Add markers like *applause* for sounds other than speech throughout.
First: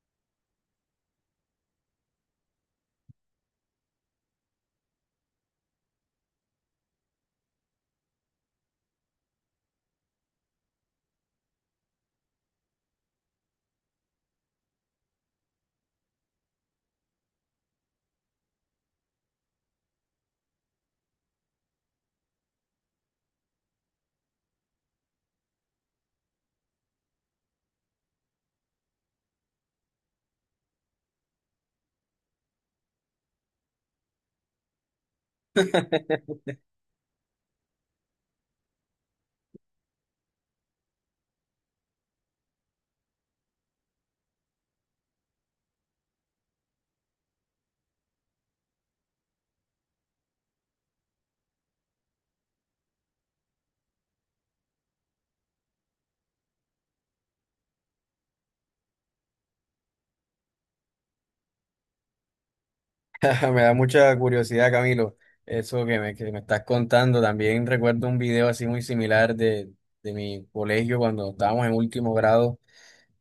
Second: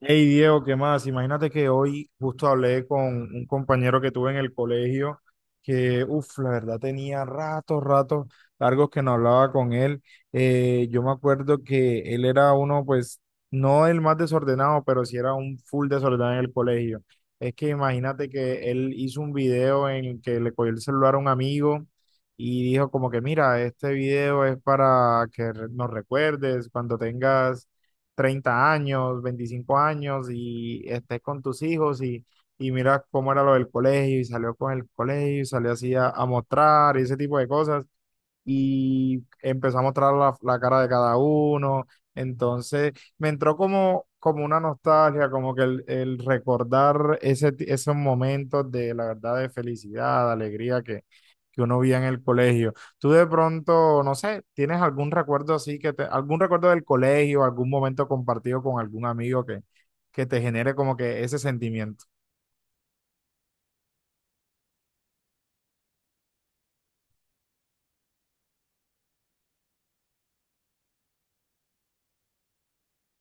Hey Diego, ¿qué más? Imagínate que hoy justo hablé con un compañero que tuve en el colegio que, uff, la verdad tenía ratos largos que no hablaba con él. Yo me acuerdo que él era uno, pues, no el más desordenado, pero sí era un full desordenado en el colegio. Es que imagínate que él hizo un video en el que le cogió el celular a un amigo y dijo como que, mira, este video es para que nos recuerdes cuando tengas 30 años, 25 años y estés con tus hijos y mira cómo era lo del colegio y salió con el colegio y salió así *laughs* a mostrar y ese tipo de cosas y empezó a mostrar la cara de cada uno. Entonces me entró como una nostalgia, como que el recordar esos momentos de la verdad de felicidad, de alegría que uno veía en el colegio. Tú de pronto, no sé, ¿tienes algún recuerdo así algún recuerdo del colegio, algún momento compartido con algún amigo que te genere como que ese sentimiento? Me da mucha curiosidad, Camilo, eso que me estás contando. También recuerdo un video así muy similar de mi colegio cuando estábamos en último grado.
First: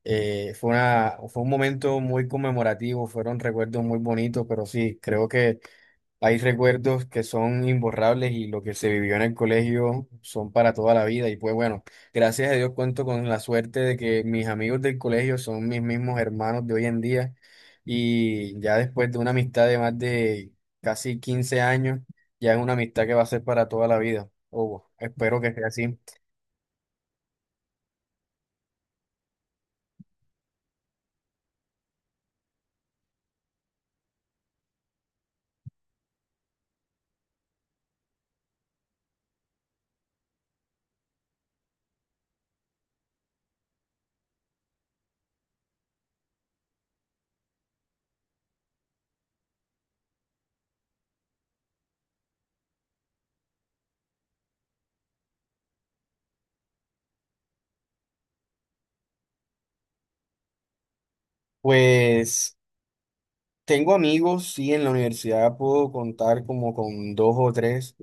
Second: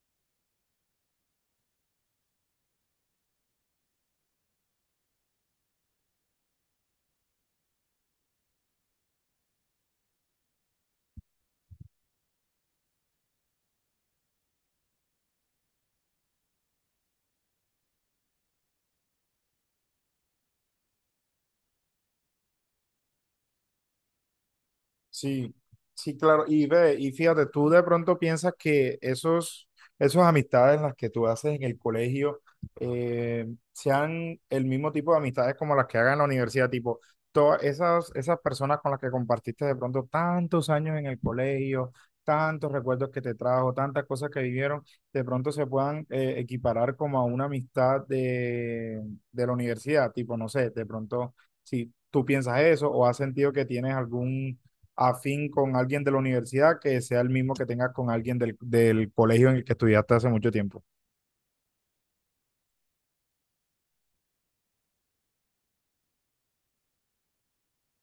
Fue un momento muy conmemorativo, fueron recuerdos muy bonitos, pero sí, creo que hay recuerdos que son imborrables y lo que se vivió en el colegio son para toda la vida. Y pues bueno, gracias a Dios cuento con la suerte de que mis amigos del colegio son mis mismos hermanos de hoy en día. Y ya después de una amistad de más de casi 15 años, ya es una amistad que va a ser para toda la vida. O espero Sí, que sea así. sí, claro. Y ve, y fíjate, tú de pronto piensas que esos amistades las que tú haces en el colegio eh, sean el mismo tipo de amistades como las que hagan en la universidad, tipo, todas esas personas con las que compartiste de pronto tantos años en el colegio, tantos recuerdos que te trajo, tantas cosas que vivieron, de pronto se puedan equiparar como a una amistad de la universidad, tipo, no sé, de pronto, si tú piensas eso o has sentido que tienes algún afín con alguien de la universidad que sea el mismo que tengas con alguien del colegio en el que estudiaste hace mucho tiempo. Pues tengo amigos, sí, en la universidad puedo contar como con dos o tres,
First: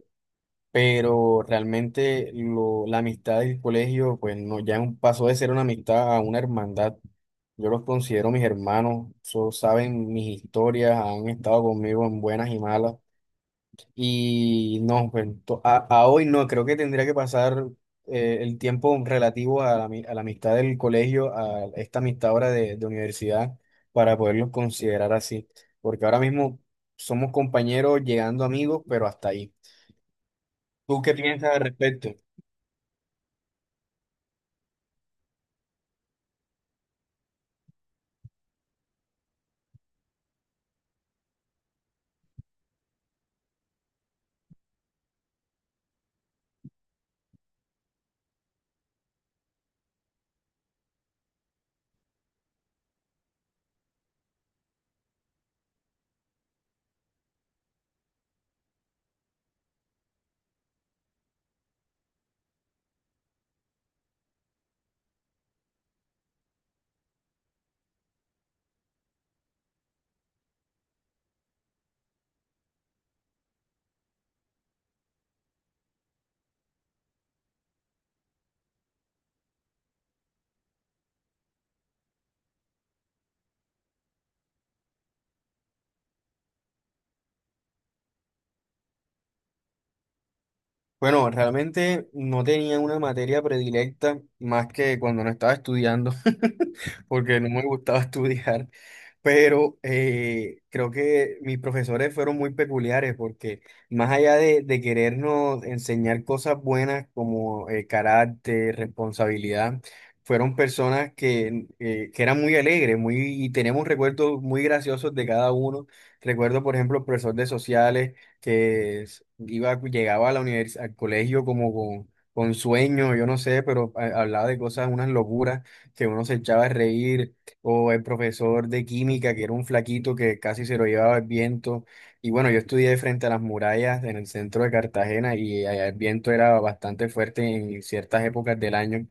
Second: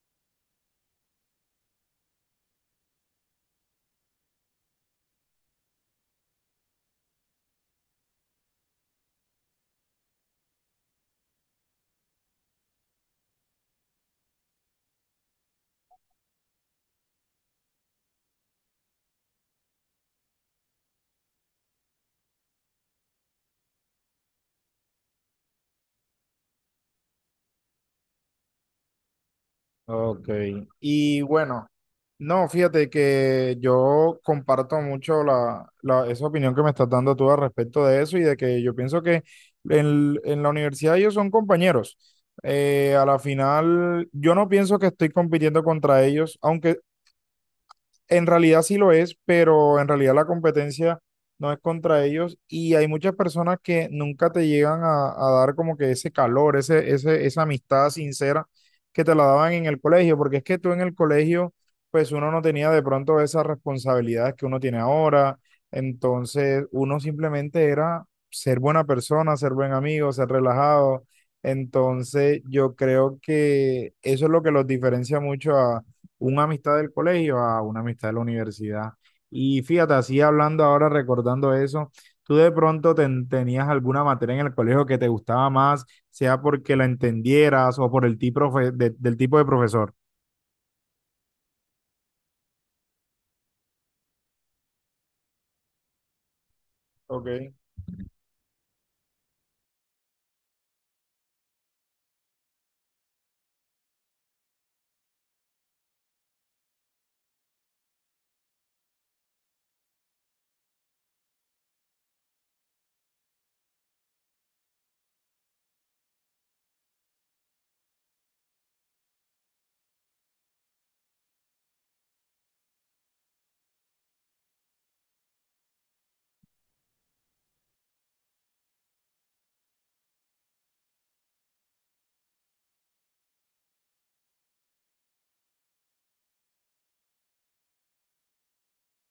pero realmente la amistad del colegio, pues no, pasó de ser una amistad a una hermandad. Yo los considero mis hermanos, saben mis historias, han estado conmigo en buenas y malas. Y no, pues a hoy no, creo que tendría que pasar el tiempo relativo a a la amistad del colegio, a esta amistad ahora de universidad, para poderlos considerar así. Porque ahora mismo somos compañeros llegando amigos, pero hasta ahí. Ok. ¿Tú qué Y piensas al bueno, respecto? no, fíjate que yo comparto mucho esa opinión que me estás dando tú al respecto de eso y de que yo pienso que en la universidad ellos son compañeros. A la final, yo no pienso que estoy compitiendo contra ellos, aunque en realidad sí lo es, pero en realidad la competencia no es contra ellos y hay muchas personas que nunca te llegan a dar como que ese calor, esa amistad sincera que te la daban en el colegio, porque es que tú en el colegio, pues uno no tenía de pronto esas responsabilidades que uno tiene ahora, entonces uno simplemente era ser buena persona, ser buen amigo, ser relajado, entonces yo creo que eso es lo que los diferencia mucho a una amistad del colegio a una amistad de la universidad. Y fíjate, así hablando ahora, recordando eso, tú de pronto tenías alguna materia en el colegio que te gustaba más, sea porque la entendieras o por el tipo de del tipo de profesor. Bueno, realmente no tenía una materia predilecta más que cuando no estaba estudiando, *laughs* porque no Ok, me gustaba *laughs* estudiar, pero creo que mis profesores fueron muy peculiares porque más allá de querernos enseñar cosas buenas como carácter, responsabilidad, fueron personas que eran muy alegres, muy, y tenemos recuerdos muy graciosos de cada uno. Recuerdo, por ejemplo, el profesor de sociales que llegaba a al colegio como con sueño, yo no sé, pero hablaba de cosas, unas locuras que uno se echaba a reír, o el profesor de química, que era un flaquito que casi se lo llevaba el viento. Y bueno, yo estudié frente a las murallas en el centro de Cartagena y allá el viento era bastante fuerte en ciertas épocas del año.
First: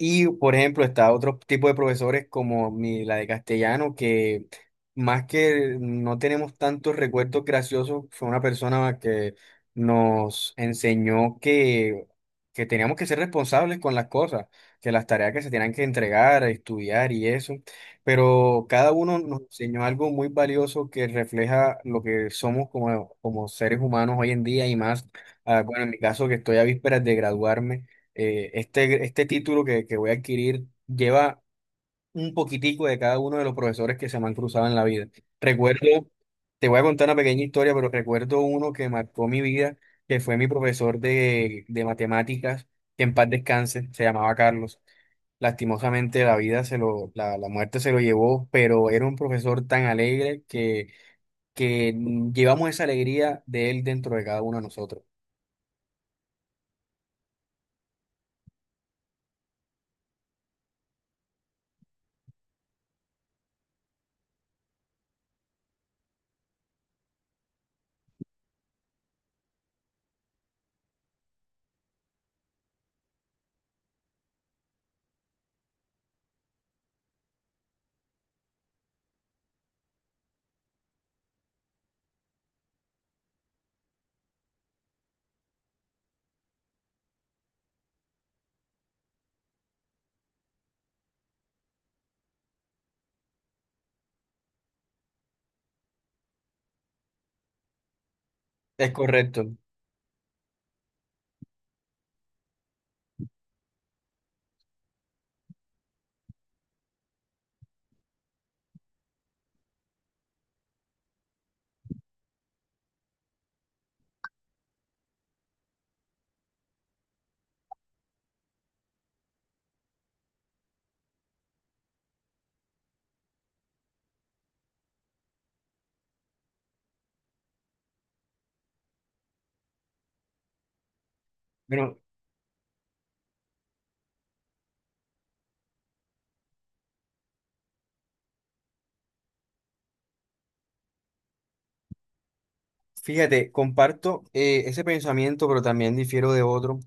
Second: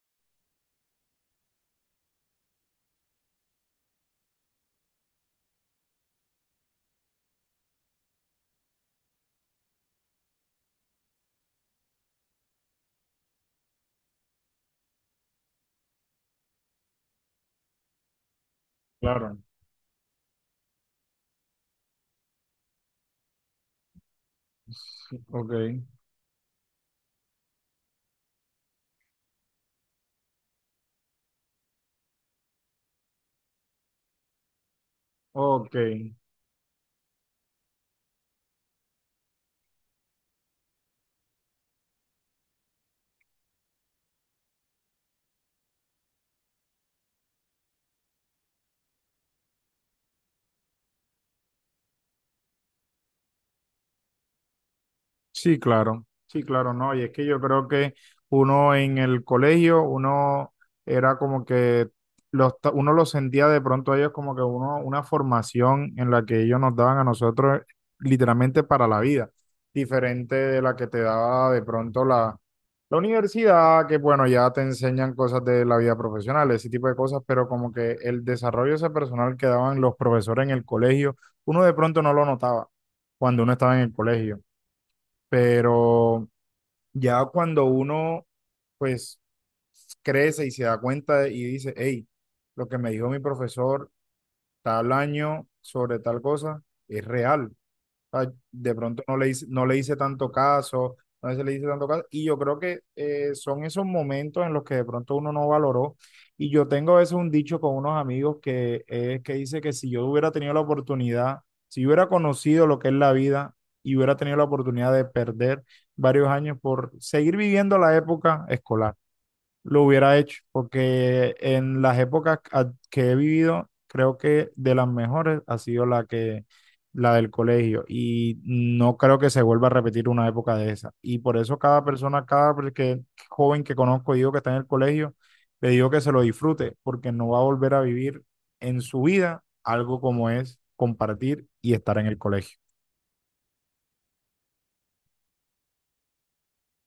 Y, por ejemplo, está otro tipo de profesores como la de castellano, que más que no tenemos tantos recuerdos graciosos, fue una persona que nos enseñó que teníamos que ser responsables con las cosas, que las tareas que se tenían que entregar, estudiar y eso. Pero cada uno claro. nos enseñó algo muy valioso que refleja lo que somos como seres humanos hoy en día y más, *laughs* Ok, ah, bueno, en mi caso que estoy a vísperas de graduarme este título que voy a adquirir lleva un poquitico de cada uno de los profesores que se me han cruzado en la vida. ok. Recuerdo, te voy a contar una pequeña historia, pero recuerdo uno que marcó mi vida, que fue mi profesor de matemáticas, que en paz descanse, se llamaba Carlos. Lastimosamente la muerte se lo llevó, pero era un profesor tan alegre que llevamos esa alegría de él dentro de cada uno de nosotros. Sí, claro, sí, claro, no, y es que yo creo que uno en el colegio, uno era como que uno los sentía de pronto a ellos como que uno, una formación en la que ellos nos daban a nosotros literalmente para la vida, diferente de la que te daba de pronto la universidad, que bueno, ya te enseñan cosas de la vida profesional, ese tipo de cosas, pero como que el desarrollo ese personal que daban los profesores en el colegio, uno de pronto no lo notaba cuando uno estaba en el colegio. Pero ya cuando uno, pues, crece y se da cuenta y dice, hey, lo que me dijo mi profesor tal año sobre tal cosa es real, sea, de Es pronto no le hice, correcto. no le hice tanto caso, no se le hice tanto caso. Y yo creo que son esos momentos en los que de pronto uno no valoró. Y yo tengo a veces un dicho con unos amigos que es que dice que si yo hubiera tenido la oportunidad, si yo hubiera conocido lo que es la vida y hubiera tenido la oportunidad de perder varios años por seguir viviendo la época escolar lo hubiera hecho, porque en las épocas que he vivido, creo que de las mejores ha sido la del colegio y no creo que se vuelva a repetir una época de esa. Y por eso cada Bueno, persona, joven que conozco, digo que está en el colegio, le digo que se lo disfrute, porque no va a volver a vivir en su vida algo como es compartir y estar en el colegio. fíjate, comparto ese pensamiento, pero también difiero de otro.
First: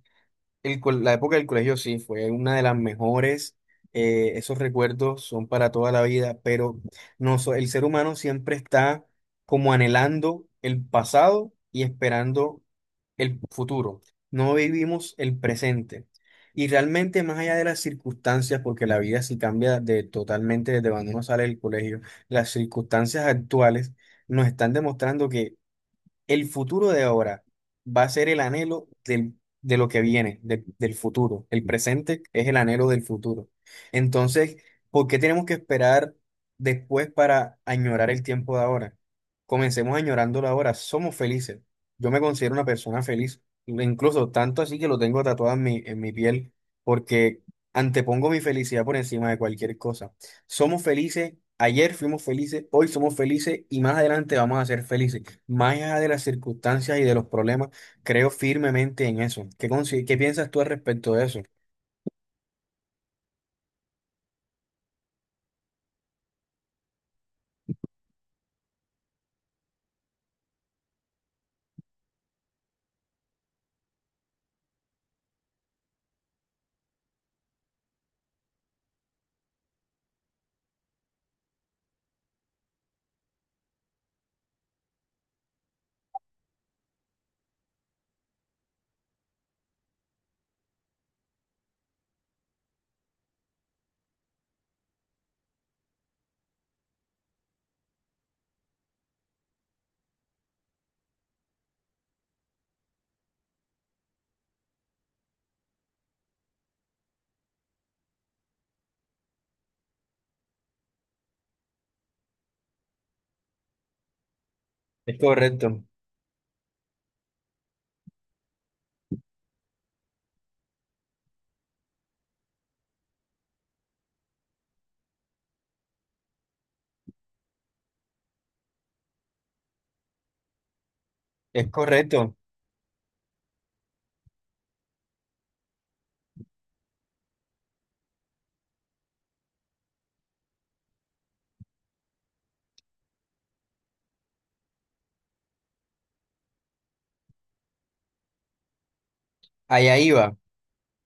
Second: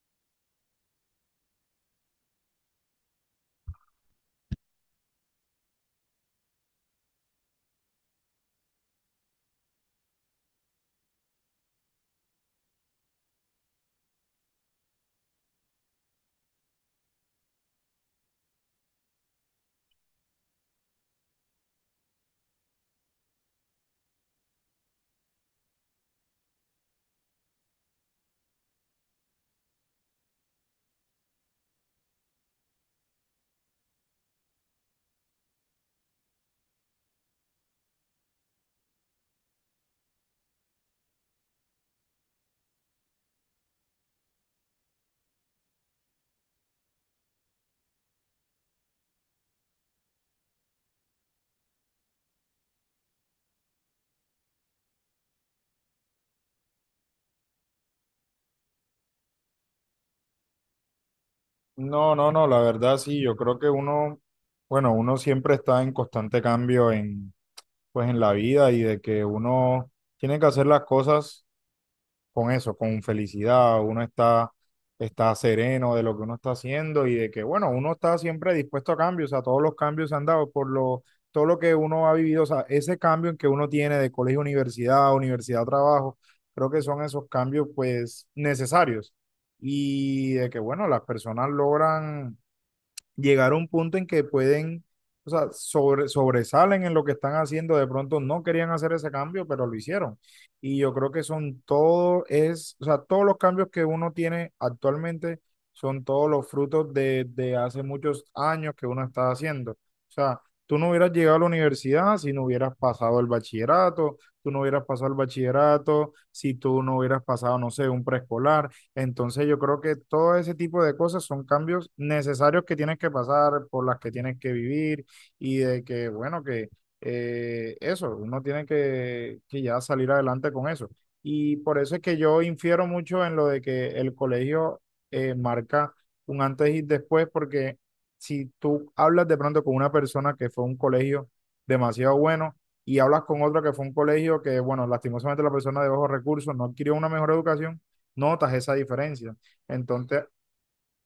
La época del colegio sí fue una de las mejores. Eh, esos recuerdos son para toda la vida, pero no, el ser humano siempre está como anhelando el pasado y esperando el futuro. No vivimos el presente. Y realmente más allá de las circunstancias, porque la vida sí cambia totalmente desde cuando uno sale del colegio, las circunstancias actuales nos están demostrando que el futuro de ahora va a ser de lo que viene, del futuro. El presente es el anhelo del futuro. Entonces, ¿por qué tenemos que esperar después para añorar el tiempo de ahora? Comencemos añorándolo ahora. Somos felices. Yo me considero una persona feliz, incluso tanto así que lo tengo tatuado en en mi piel, porque antepongo mi felicidad por encima de cualquier cosa. Somos felices. Ayer fuimos felices, hoy somos felices y más adelante vamos a ser felices. Más allá de las circunstancias y de los problemas, creo firmemente en eso. ¿ Qué piensas tú al respecto de eso? No, no, no, la verdad sí, yo creo que uno, bueno, uno siempre está en constante cambio en pues en la vida y de que uno tiene que hacer las cosas con eso, con felicidad, uno está sereno de lo que uno está haciendo y de que, bueno, uno está siempre dispuesto a cambios, a todos los cambios se han dado todo lo que uno ha vivido, o sea, ese cambio en que uno tiene de colegio a universidad, universidad a trabajo, creo que son esos cambios pues necesarios y de que, bueno, las personas logran llegar a un punto en que pueden, o sea, sobresalen en lo que están haciendo. De pronto no querían hacer ese cambio, pero lo hicieron. Y yo creo que son o sea, todos los cambios que uno tiene actualmente son todos los frutos de hace muchos años que uno está haciendo. O sea, tú no hubieras llegado a la universidad si no hubieras pasado el bachillerato, tú no hubieras pasado el Es correcto, bachillerato si tú no hubieras pasado, no sé, un preescolar. Entonces yo creo que todo ese tipo de cosas son cambios necesarios que tienes que pasar, por las que tienes que vivir y de que, bueno, que eso, uno tiene que, ya salir adelante con eso. Y es por eso es que correcto. yo infiero mucho en lo de que el colegio marca un antes y después, porque si tú hablas de pronto con una persona que fue a un colegio demasiado bueno y hablas con otro que fue a un colegio que, bueno, lastimosamente la persona de bajos recursos no adquirió una mejor educación, notas esa diferencia. Allá Entonces, iba.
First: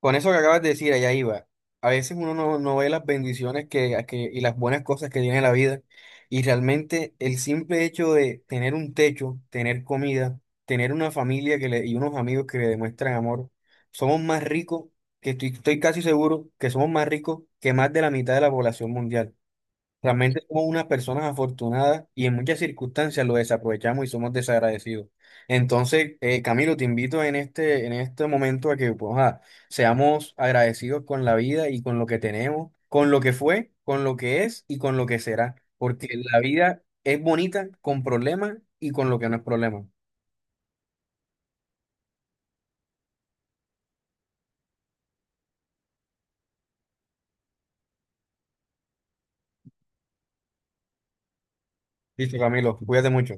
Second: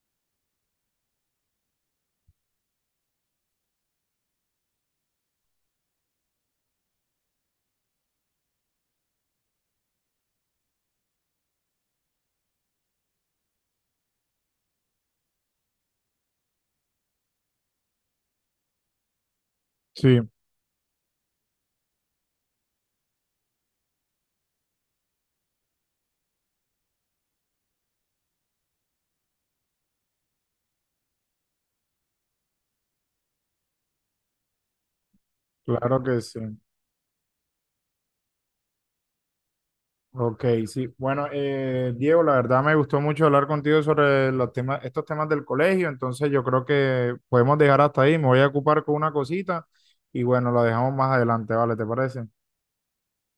Con eso que acabas de decir, allá iba. A veces uno no, no ve las bendiciones y las buenas cosas que tiene la vida. Y realmente el simple hecho de tener un techo, tener comida, tener una familia y unos amigos que le demuestran amor, somos más ricos, que estoy casi seguro que somos más ricos que más de la mitad de la población mundial. sí, Realmente somos unas personas afortunadas y en muchas circunstancias lo desaprovechamos y somos desagradecidos. Entonces, Camilo, te invito en en este momento a que pues, ah, seamos agradecidos con la vida y con lo que tenemos, con lo que fue, con lo que es y con lo que será. claro Porque que sí. la vida es bonita con problemas y con lo que no es problema. Ok, sí. Bueno, Diego, la verdad me gustó mucho hablar contigo sobre los temas, estos temas del colegio, entonces yo creo que podemos dejar hasta ahí. Me voy a ocupar con una cosita y bueno, lo dejamos más adelante, ¿vale? ¿Te parece? Listo, Camilo, cuídate mucho.